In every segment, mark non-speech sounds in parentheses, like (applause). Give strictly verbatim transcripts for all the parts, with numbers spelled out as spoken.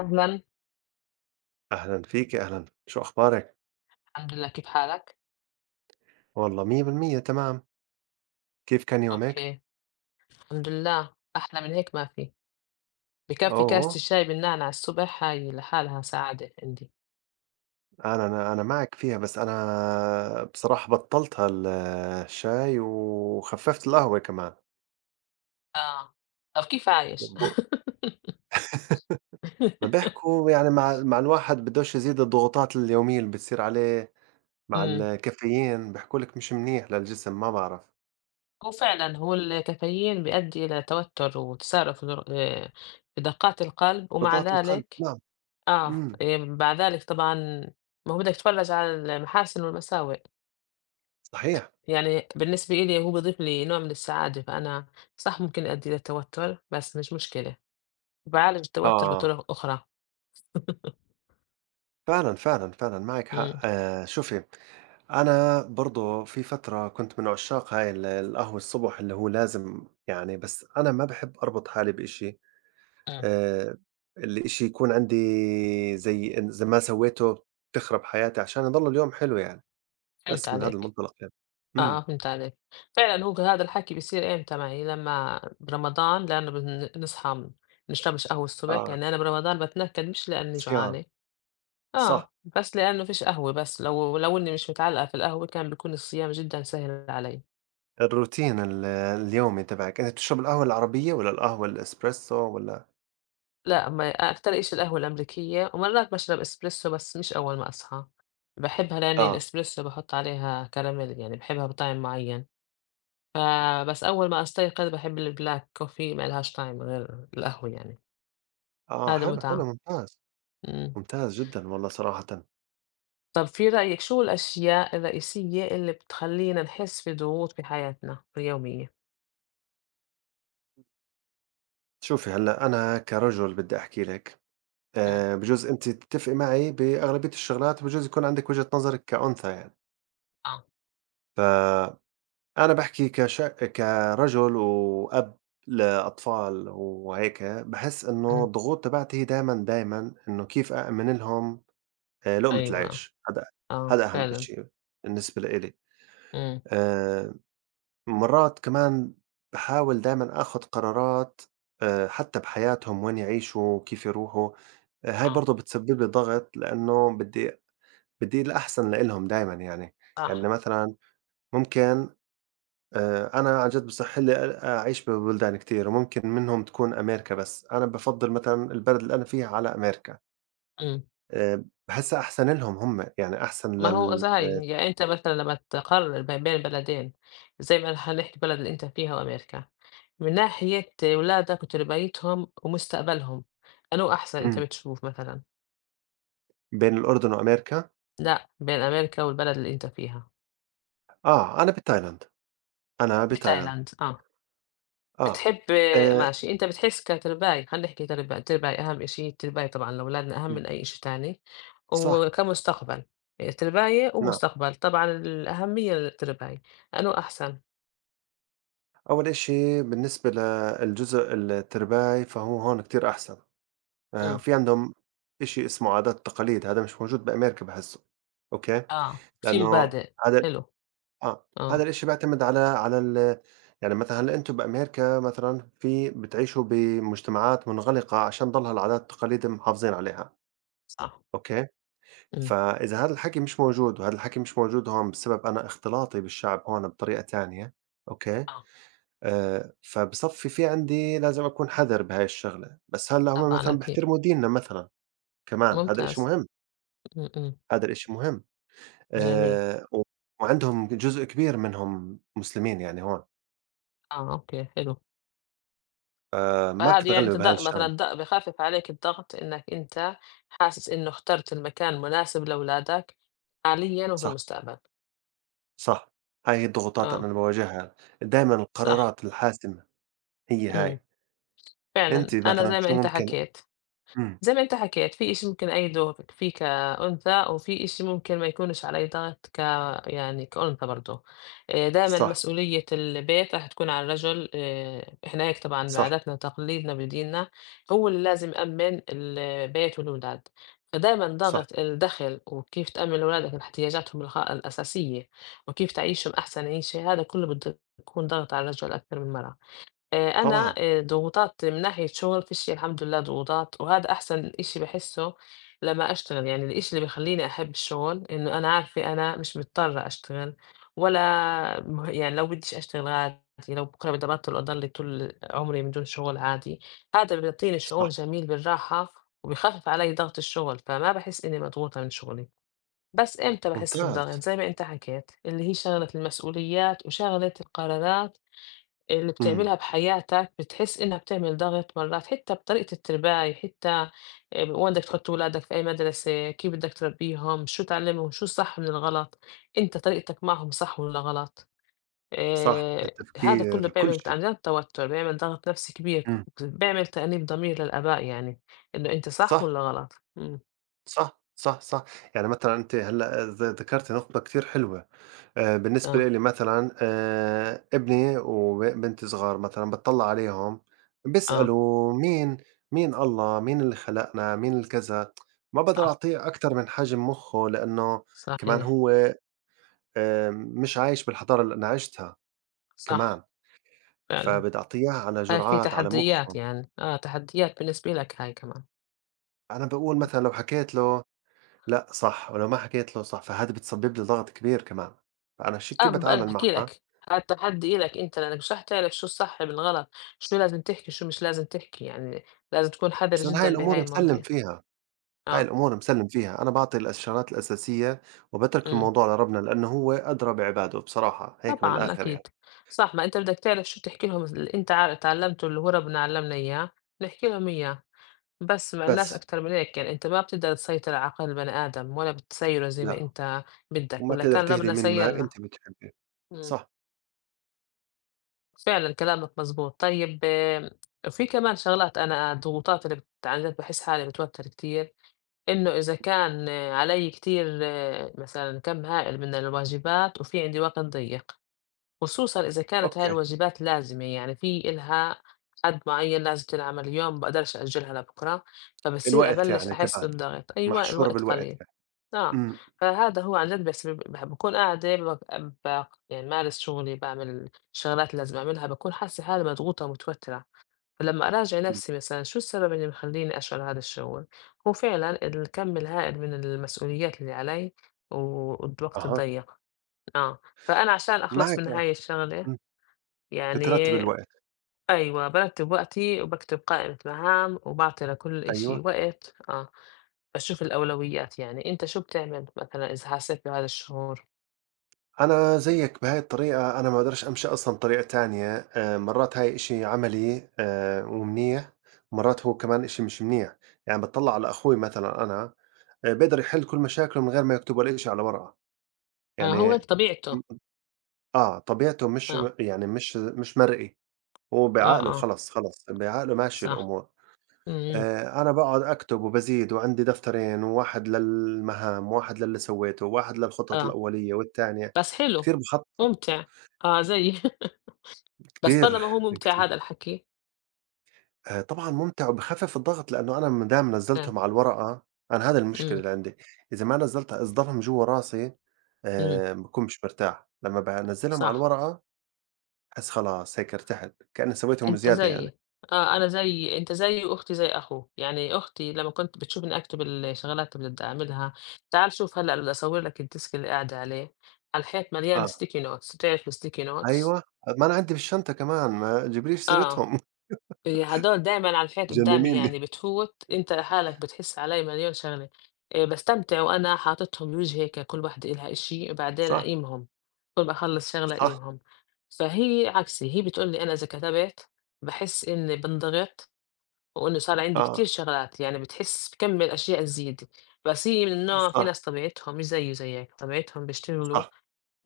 أهلًا، أهلًا فيكِ، أهلًا، شو أخبارِك؟ الحمد لله كيف حالك؟ والله مية بالمية تمام، كيف كان يومِك؟ أوكي، الحمد لله، أحلى من هيك ما في، بكفّي أوه! كاسة الشاي بالنعناع على الصبح هاي لحالها سعادة عندي، أنا أنا أنا معك فيها، بس أنا بصراحة بطّلت هال الشاي وخفّفت القهوة كمان، آه، طَب كيف عايش؟ ب (laughs) (laughs) ما بيحكوا يعني مع مع الواحد بدوش يزيد الضغوطات اليومية اللي بتصير عليه مع إمم، الكافيين، بيحكوا لِك مش منيح للجسم، ما بعرف، هو فعلًا هو الكافيين بيؤدي إلى توتر وتسارع في در آآ، في دقات القلب ومع ضغط القلب، ذلك نعم، آه، إمم، آآ، مع ذلك طبعًا ما هو بدك تتفرّج على المحاسن والمساوئ، صحيح، يعني بالنسبة إلي هو بيضيف لي نوع من السعادة، فأنا صح ممكن يؤدي إلى توتر بس مش مشكلة. وبيعالج التوتر آه، بطرق أخرى، فعلًا، فعلًا، فعلًا معِك حق، إمم، آآ شوفي، أنا برضه في فترة كنت من عشاق هاي ال القهوة الصبح اللي هو لازم يعني، بس أنا ما باحب أربط حالي بإشي، إمم، آآ الإشي يكون عندي زي إن إذا ما سويته بتخرب حياتي عشان يضل اليوم حلو يعني، فهمت بس من هذا عليك، المنطلق يعني. آه، آه، إمم، فهمت عليك، فعلًا هو هذا الحكي بيصير إمتى معي؟ لمّا برمضان لأنه بن نصحى ما بنشربش قهوة الصبح، آه، يعني أنا برمضان باتنكد مش لإني صيام، جوعانة، صح، آه، بس لإنه فيش قهوة بس لو لو إني مش متعلقة في القهوة كان بيكون الصيام جدًا سهل علي، الروتين ال اليومي تبعِك، أنتِ بتشربي القهوة العربية والّا القهوة الإسبريسو والّا لأ ما أكتر إشي القهوة الأمريكية ومرات باشرب إسبريسو بس مش أول ما أصحى، باحبها لإني آه، الإسبريسو باحط عليها كراميل يعني باحبها بطعم معين. فبس أول ما أستيقظ باحب الblack coffee ما لهاش طعم غير القهوة يعني، آه هذا حلو، حلو متعة. ممتاز، إمم. ممتاز جدًا والله صراحةً. طب في رأيك شو الأشياء الرئيسية اللي بتخلّينا نحس بضغوط في حياتنا اليومية؟ شوفي، هلّأ أنا كرجل بدي أحكي لِك، إمم. آآ بجوز أنتِ تتّفقي معي بأغلبية الشغلات، وبجوز يكون عندِك وجهة نظرِك كأنثى يعني، آه. فأنا باحكي كش كرجل وأب لأطفال وهيك، باحس إنه إمم. الضغوط تبعتي هي دايمًا، دايمًا إنه كيف أأمن لهم آآ لقمة أيوه. العيش، هذا آه، هذا أهم فعلًا. إشي بالنسبة لإلي، إمم. آآ مرات كمان باحاول دايمًا آخُد قرارات آآ حتى بحياتهم وين يعيشوا، كيف يروحوا، آه، هاي آه، برضه بتسبب لي ضغط لإنه بدي بدّي الأحسن لإلهم دايمًا يعني، يعني صح. مثلًا ممكن آآ أنا عن جد بصح لي أ أعيش ببلدان كتير وممكن منهم تكون أمريكا، بس أنا بافضّل مثلًا البلد اللي أنا فيها على أمريكا، إمم. آآ باحسّها أحسن إلهم هم، يعني أحسن ما هو لل إذا هاي يعني أنت مثلًا لمّا تقرر ما بين بلدين زي ما حنحكي البلد اللي أنت فيها وأمريكا، من ناحية ولادك وتربيتهم ومستقبلهم، أنو أحسن أنت إمم، بتشوف مثلًا؟ بين الأردن وأمريكا، لأ، بين أمريكا والبلد اللي أنت فيها، آه، أنا بتايلاند، أنا بتايلاند، بتايلاند، آه. آه، بتحب آآ ماشي، أنت بتحس كترباية خلّينا نحكي ترباية، الترباية أهم إشي، الترباية طبعًا لأولادنا أهم إمم، من أي إشي تاني، صح، وكمستقبل، يعني ترباية نعم، ومستقبل، طبعًا الأهمية للترباية، أنو أحسن؟ أول إشي بالنسبة للجزء الترباي فهو هون كتير أحسن. آآ إمم، في عندهم شيء اسمه عادات وتقاليد، هذا مش موجود بأمريكا باحسّه، أوكي، آه، في لأنه مبادئ، هذا حلو، آه، هذا آه، الشيء بيعتمد على على ال، يعني مثلًا هلأ أنتم بأمريكا مثلًا في بتعيشوا بمجتمعات منغلقة عشان ضل هالعادات والتقاليد محافظين عليها، صح، أوكي، إمم، فإذا هذا الحكي مش موجود وهذا الحكي مش موجود هون بسبب أنا اختلاطي بالشعب هون بطريقة تانية، أوكي، آه، آآ فبصفّي في عندي لازم أكون حذر بهاي الشغلة، بس هلأ هُم طبعًا مثلًا أكيد، بيحترموا ديننا مثلًا كمان، هذا إشي ممتاز، مهم. إمم، إمم، هذا الإشي مهم، جميل، آآ، و وعندهم جزء كبير منهم مسلمين يعني هون، آه، أوكي، حلو. فما فعادي يعني أنت بتتغلّب بهاي الض مثلًا الشغلة، الض بيخفف عليك الضغط إنّك أنت حاسس إنه اخترت المكان مناسب لولادك حاليًا وفي صح، المستقبل. صح، هاي هي الضغوطات أنا آه، اللي باواجهها، دايمًا صح، القرارات الحاسمة هي هاي، إمم، فعلًا أنتِ أنا مثلًا زي ما شو أنت ممكن، حكيت. إمم، زي ما أنت حكيت، في إشي ممكن أيده فيه كأنثى وفي إشي ممكن ما يكونش عليه ضغط ك يعني كأنثى برضه، آآ دايمًا صح، مسؤولية البيت راح تكون على الرجل، آآ إحنا هيك طبعًا صح، بعاداتنا وتقاليدنا بديننا هو اللي لازم يأمّن البيت والولاد، فدايمًا صح، ضغط الدخل وكيف تأمّن لولادك احتياجاتهم الغ الأساسية وكيف تعيشهم أحسن عيشة، هذا كله بده يكون ضغط على الرجل أكتر من المرأة. آآ أنا طبعًا، آآ ضغوطات من ناحية شغل فيش الحمد لله ضغوطات، وهذا أحسن إشي باحسه لمّا أشتغل، يعني الإشي اللي بيخلّيني أحب الشغل إنه أنا عارفة أنا مش مضطرة أشتغل ولا مه يعني لو بديش أشتغل عادي، لو بكرة بدي أبطّل أضلّي طول عمري من دون شغل عادي، هذا بيعطيني صح، شعور جميل بالراحة وبيخفف علي ضغط الشغل، فما باحس إني مضغوطة من شغلي. بس إمتى باحس ممتاز، بالضغط؟ زي ما أنت حكيت، اللي هي شغلة المسؤوليات وشغلة القرارات اللي إمم، بتعملها بحياتك بتحس إنك بتعمل ضغط مرات حتى بطريقة الترباية حتى آه، وين بدك تحط ولادك في أي مدرسة كيف بدك تربيهم شو تعلمهم شو الصح من الغلط أنت طريقتك معهم صح ولا غلط صح، آه، هذا كله التفكير كل بيعمل شي، عن جد توتر بيعمل ضغط نفسي كبير إمم، بيعمل تأنيب ضمير للآباء يعني إنه أنت صح صح، ولا غلط مم. صح، صح، صح، يعني مثلًا أنتِ هلّأ ذ ذكرتِ نقطة كتير حلوة. آآ بالنسبة آه لإلي مثلًا آآ ابني وبنتي صغار، مثلًا باتطلّع عليهم آه بيسألوا مين، مين الله، مين اللي خلقنا، مين الكذا، ما باقدر صح أعطيه أكتر من حجم مُخّه، لإنه كمان صحيح هو آآ مش عايش بالحضارة اللي أنا عِشتها كمان، صح فعلا فبدّي أعطيه إياها على هاي في جرعات على تحديات مُخّه، يعني آه تحديات بالنسبة لك هاي كمان أنا باقول مثلًا لو حكيت له لأ صح، ولو ما حكيت له صح، فهذا بتسبب لي ضغط كبير كمان، فأنا ش آه، كيف بقى باتعامل باحكي معها؟ لك، على التحدّي إلك أنت، لإنّك مش راح تعرف شو الصح بالغلط، شو لازم تحكي، شو مش لازم تحكي، يعني لازم تكون حذر بس أنا هاي جدًا الأمور بهاي مسلّم المواضيع. فيها. هاي آه، الأمور مسلّم فيها، أنا باعطي الإشارات الأساسية وباترك إمم، الموضوع لربنا، لإنه هو أدرى بعباده بصراحة، هيك من طبعًا الآخر يعني، أكيد، صح، ما أنت بدك تعرف شو تحكي لهم اللي أنت عا اتعلّمته اللي هو ربنا علّمنا إياه، نحكي لهم إياه، بس ما لناش بس أكتر من هيك، يعني أنت ما بتقدر تسيطر على عقل البني آدم ولا بتسيّره زي ما لأ، أنت بدّك، وما ولو بتقدر كان تهدي ربنا من ما سيّرنا. أنت بتحبه، إمم. صح، فعلًا كلامك مضبوط. طيب آمم، في كمان شغلات أنا آه، الضغوطات اللي بت عن جد باحس حالي باتوتر كتير، إنه إذا كان آه، علي كتير آه، مثلًا كم هائل من الواجبات وفي عندي وقت ضيّق، خصوصًا إذا كانت هاي أوكي، الواجبات لازمة، يعني في إلها حد معين لازم تنعمل اليوم، بقدرش أأجلها لبكرة، فبتصير الوقت أبلش يعني أحس تبعتها، بالضغط، أيوه محشورة الوقت بالوقت قليل. يعني، آه، إمم، فهذا هو عن جد بس ب ب باكون قاعدة بق باق يعني بامارس شغلي، باعمل الشغلات اللي لازم أعملها، باكون حاسة حالي مضغوطة ومتوترة، فلما أراجع إمم، نفسي مثلًا شو السبب اللي مخلّيني أشعل هذا الشعور؟ هو فعلًا الكم الهائل من المسؤوليات اللي علي و والوقت أها، الضيّق، آه، فأنا عشان أخلص معك من آه، هاي الشغلة إمم، بترتّب يعني الوقت، أيوه بارتّب وقتي وباكتب قائمة مهام وباعطي لكل إشي أيوه، وقت، آه، باشوف الأولويات يعني، أنت شو بتعمل مثلًا إذا حسيت بهذا الشعور؟ أنا زيّك بهاي الطريقة، أنا ما باقدرش أمشي أصلًا بطريقة تانية، آآ مرّات هاي إشي عملي آآ ومنيح، ومرّات هو كمان إشي مش منيح، يعني باتطلّع على أخوي مثلًا، أنا آآ بيقدر يحِل كل مشاكله من غير ما يكتب ولا شيء على ورقة، آه، هو هيك يعني طبيعته، م آه، طبيعته مش م آه، يعني مش مش مرئي، هو آه، بعقله آه، خلص، خلص بعقله ماشية صح، الأمور، إمم، إمم، آآ أنا باقعد أكتب وبازيد، وعندي دفترين، وواحد للمهام، وواحد للي سويته، وواحد للخطط آه، الأولية والتانية، بس حلو، كتير باخطط، ممتع، آه، زيي (laughs) بس كتير، طالما هو ممتع كتير. هذا الحكي، آآ طبعًا مُمتع وبيخفِّف الضغط، لإنه أنا ما دام آه، نزّلتهم على الورقة، أنا هذا المشكلة إمم، اللي عندي، إذا ما نزّلت إصدارهم جوّا راسي إمم، آآ باكون مش مرتاح، لمّا بانزّلهم على صح، الورقة باحس خلاص هيك ارتحت، كإنّي سويتهم أنت زيادة يعني. زيي، آه، أنا زيي أنت زيي وأختي زي أخوه، يعني أختي لمّا كنت بتشوفني أكتب الشغلات اللي بدي أعملها، تعال شوف هلأ بدي أصور لك الديسك اللي قاعدة عليه، على الحيط مليان آه، sticky notes بتعرف الsticky notes؟ أيوه، ما أنا عندي بالشنطة كمان، ما تجيبليش آه. سيرتهم (laughs) إيه هدول دايمًا على الحيط قدّامي مجنّنينّي. يعني بتفوت، أنت لحالك بتحس علي مليون شغلة، آآ باستمتع وأنا حاططهم بوجهي هيك كل واحدة إلها إشي، بعدين صح، أقيمهم، كل ما أخلّص شغلة صح، أقيمهم، فهي عكسي، هي بتقول لي أنا إذا كتبت باحس إني بانضغط وإنه صار عندي آه، كتير شغلات، يعني بتحس بكمّل أشياء تزيد، بس هي من نوع في صح، ناس طبيعتهم مش زيي وزيك، طبيعتهم بيشتغلوا صح،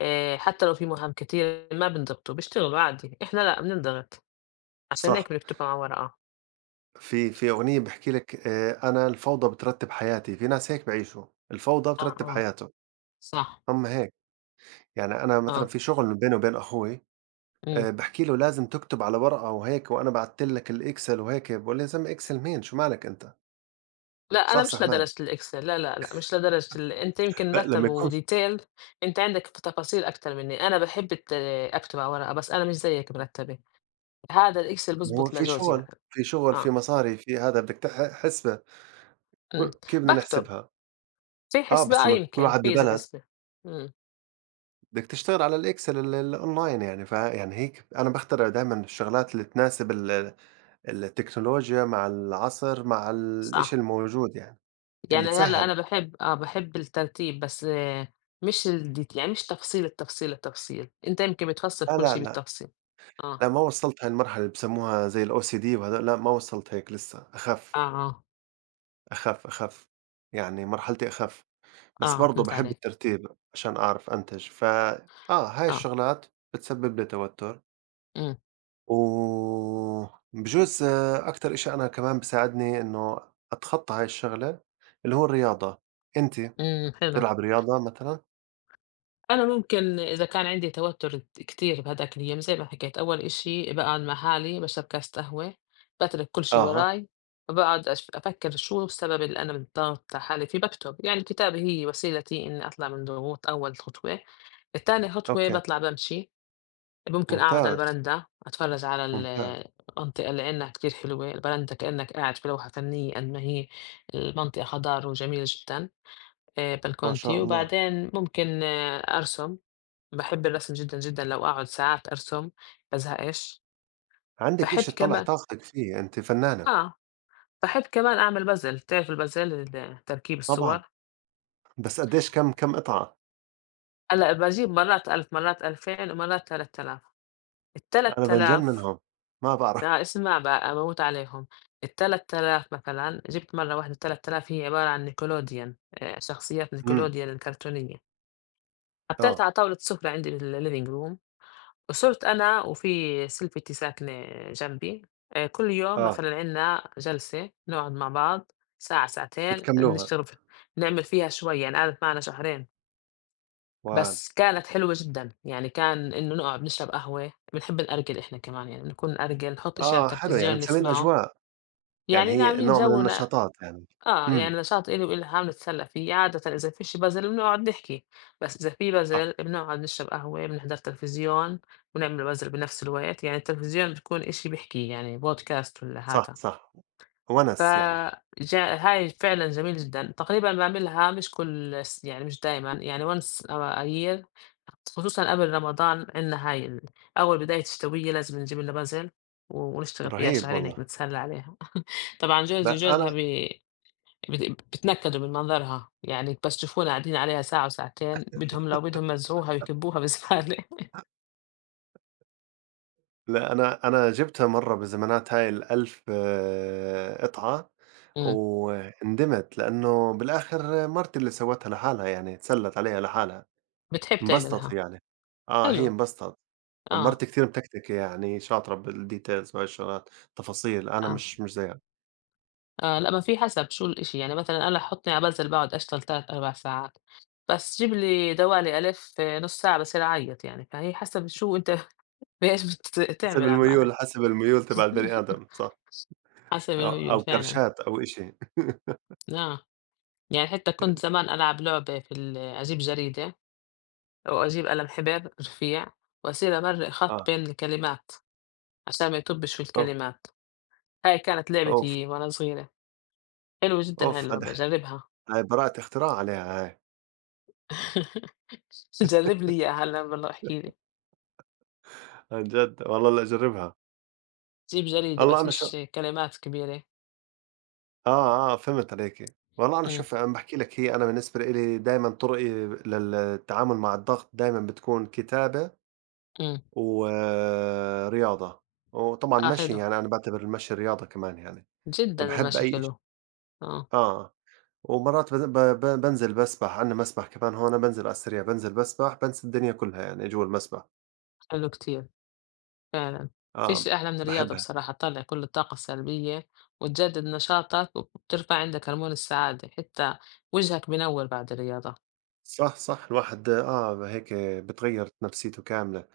آآ حتى لو في مهام كتير ما بينضغطوا، بيشتغلوا عادي، إحنا لأ بننضغط، عشان صح. هيك بنكتبها على ورقة. في في أغنية بتحكي لك، آآ أنا الفوضى بترتّب حياتي، في ناس هيك بيعيشوا، الفوضى آه، بترتّب آه. حياته، صح، هم هيك. يعني أنا مثلًا آه، في شغل بيني وبين أخوي، إمم. آآ باحكي له لازم تكتب على ورقة وهيك، وأنا بعتّ لك الإكسل وهيك، بيقول لي: "يا زلمة إكسل مين؟ شو مالك أنت؟ لأ أنا مش صحصح معي." لدرجة الExcel لا، لا، لأ، مش لدرجة ال أنت يمكن لأ، رتّب لمّا يكون ف وdetail أنت عندك في تفاصيل أكتر منّي، أنا باحب الت أكتب على ورقة، بس أنا مش زيِّك مرتّبة، هذا الExcel ما هو بيضبط في لجوزي شغل، مثلًا، في شغل، في آه، مصاري، في هذا بدك تح حسبة، إمم، كل كيف بدنا باكتب، نحسبها؟ في آه، بس حسبة آه لمّا يكون كل يمكن، واحد في إذا ببلد حسبة، إمم، بدك تشتغل على الإكسل ال ال- الأونلاين يعني، فيعني هيك أنا باخترع دايمًا الشغلات اللي تناسب ال التكنولوجيا مع العصر مع الإشي صح، الموجود يعني، اللي يعني هلّأ تسهّل. أنا باحب آه، باحب الترتيب بس آه، مش الdeta يعني مش تفصيل، التفصيل، التفصيل، أنت يمكن بتفصّل لا، كل لا، شي لأ. بالتفصيل، آه، لأ، ما وصّلت هالمرحلة اللي بسموها زي الOCD وهذول، لأ ما وصّلت هيك لسه، أخف، آه، آه، أخف، أخف، يعني مرحلتي أخف، بس آه، برضه فهمت باحب عليك، الترتيب عشان أعرف أنتج، ف آه هاي آه، الشغلات بتسبب لي توتر، إمم. وبجوز آه، أكتر إشي أنا كمان بيساعدني إنه أتخطى هاي الشغلة اللي هو الرياضة، أنتِ إمم، حلو. بتلعب آه. رياضة مثلًا؟ أنا ممكن إذا كان عندي توتر ت كتير بهاذاك اليوم زي ما حكيت، أول إشي باقعد مع حالي، باشرب كاسة قهوة، باترك كل شي أها، وراي، وباقعد أش أفكر شو السبب اللي أنا مضغوطة حالي فيه، باكتب، يعني الكتابة هي وسيلتي إني أطلع من ضغوط أول خطوة. تاني خطوة أوكي، باطلع بامشي، ممكن أقعد على ممتاز، البرندا أتفرج على ال ممتاز، المنطقة اللي عندنا كتير حلوة، البرندا كإنك قاعد في لوحة فنية قد ما هي المنطقة خضار وجميلة جدًا. آآ ما شاء بالكونتي، الله، وبعدين ممكن آه، أرسم، باحب الرسم جدًا، جدًا، لو أقعد ساعات أرسم بازهقش، عندِك باحب إشي تطلّع كمان طاقتِك فيه، أنتِ فنانة، آه، باحب كمان أعمل puzzle بتعرف الpuzzle ال تركيب طبعًا. الصور؟ بس قدّيش كام كام قطعة؟ هلأ باجيب مرات ألف مرات ألفين ومرات تلت تلاف أنا بانجن ال3000 منهم، ما باعرف. آه، اسمع بقى باموت عليهم، ال3000 مثلًا جبت مرة واحدة ثلاث آلاف هي عبارة عن نيكلوديان آآ شخصيات إمم، نيكلوديان الكرتونية، حطيتها آه، على طاولة سفرة عندي بال living room صرت أنا وفي سلفتي ساكنة جنبي آه، كل يوم آه، مثلا عنا جلسة نقعد مع بعض ساعة ساعتين بتكملوها. نشتغل في- نعمل فيها شوي يعني قعدت معنا شهرين وال بس كانت حلوة جدا يعني كان إنه نقعد نشرب قهوة بنحب نأرجل إحنا كمان يعني بنكون نأرجل نحط إشي على آه حلو، يعني التلفزيون مسميين نسمعه أجواء، يعني يعني هي عاملين نوع من جو النشاطات يعني. آه، يعني إمم، نشاط إلي وإلها هاو نتسلّى فيه، عادةً إذا فيش بَذَل بنقعد نحكي، بس إذا في صح، بَذَل بنقعد نشرب قهوة، بنحضر تلفزيون، ونعمل بَذَل بنفس الوقت، يعني التلفزيون بتكون إشي بيحكي يعني بودكاست ولا صح، هذا، صح. ف وَنَس يعني، ج هاي فعلًا جميل جدًا، تقريبًا باعملها مش كل س يعني مش دايمًا، يعني once a year خصوصًا قبل رمضان عندنا هاي ال أول بداية الشتوية لازم نجيب لنا بَذَل، ونشتغل فيها رهيب شهرين هيك والله. نتسلى عليها. (laughs) طبعًا جوزي لأ أنا وجوزها بي بت بيتنكدوا من منظرها، يعني بس يشوفونا قاعدين عليها ساعة وساعتين بدهم لو بدهم يمزحوها ويكبوها بالزبالة لأ أنا أنا جِبتها مرّة بزمانات، هاي الألف قطعة، (laughs) إمم، وندمت لإنه بالآخر مرتي اللي سوتها لحالها يعني، اتسلّت عليها لحالها. بتحب انبسطت هي تعملها، يعني، آه هي حلو، انبسطت، آه، مرتي كتير متكتكة يعني، شاطرة بالdetails وهاي الشغلات، تفاصيل، أنا آه، مش مش زيها، آه، لأ ما في حسب شو الإشي، يعني مثلًا أنا حُطّني على بانزل باقعد أشتغل ثلاث، أربع ساعات، بس جيب لي دوالي ألِف آه، نُص ساعة باصير أعيّط يعني، فهي حسب شو أنت (laughs) بإيش بت حسب تعمل الميول، عمّالك حسب الميول تبع البني (laughs) آدم صح، حسب أو الميول أو فعلًا، كرشات أو إشي آه، يعني حتى كنت (laughs) زمان ألعب لعبة في ال أجيب جريدة وأجيب قلم حبر رفيع وأصير أمرّق خط آه، بين الكلمات عشان ما يطبش في أوف، الكلمات، هاي كانت أوف، لعبتي وأنا صغيرة، حلوة جدًا هاي أوف هاد اللعبة جرّبها هاي براءة اختراع عليها هاي، (laughs) جرّب لي إياها هلّأ بالله واحكِ لي، عن جد والله هلأ أجربها، جيب جريدة والله بس أنا شو، مش كلمات كبيرة، آه، آه فهمت عليكِ، والله أنا إمم، شوفي عم باحكي لِك، هي أنا بالنسبة إلي دايمًا طرقي للتعامل مع الضغط دايمًا بتكون كتابة إمم، ورياضة، وطبعًا آه مشي، حلو، يعني أنا باعتبر المشي رياضة كمان يعني، جدًا باحب المشي أي ش حلو، آه، آه، ومرات بن ب ب بانزل باسبح، عندنا مسبح كمان هون، بانزل على السريع، بانزل باسبح، بانسى الدنيا كلها يعني جوا المسبح، حلو كتير فعلًا، ما آه، فيش أحلى من الرياضة باحبها. بصراحة تطلّع كل الطاقة السلبية وتجدد نشاطك وبترفع عندك هرمون السعادة، حتى وجهك بينوّر بعد الرياضة، صح، صح، الواحد آه هيك بتغيّر نفسيته كاملة،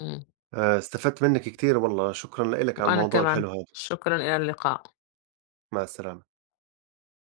إمم. آآ، استفدت منِّك كتير والله، شكرًا لإلك على وأنا الموضوع كمان الحلو هذا، شكرا إلى اللقاء مع السلامة.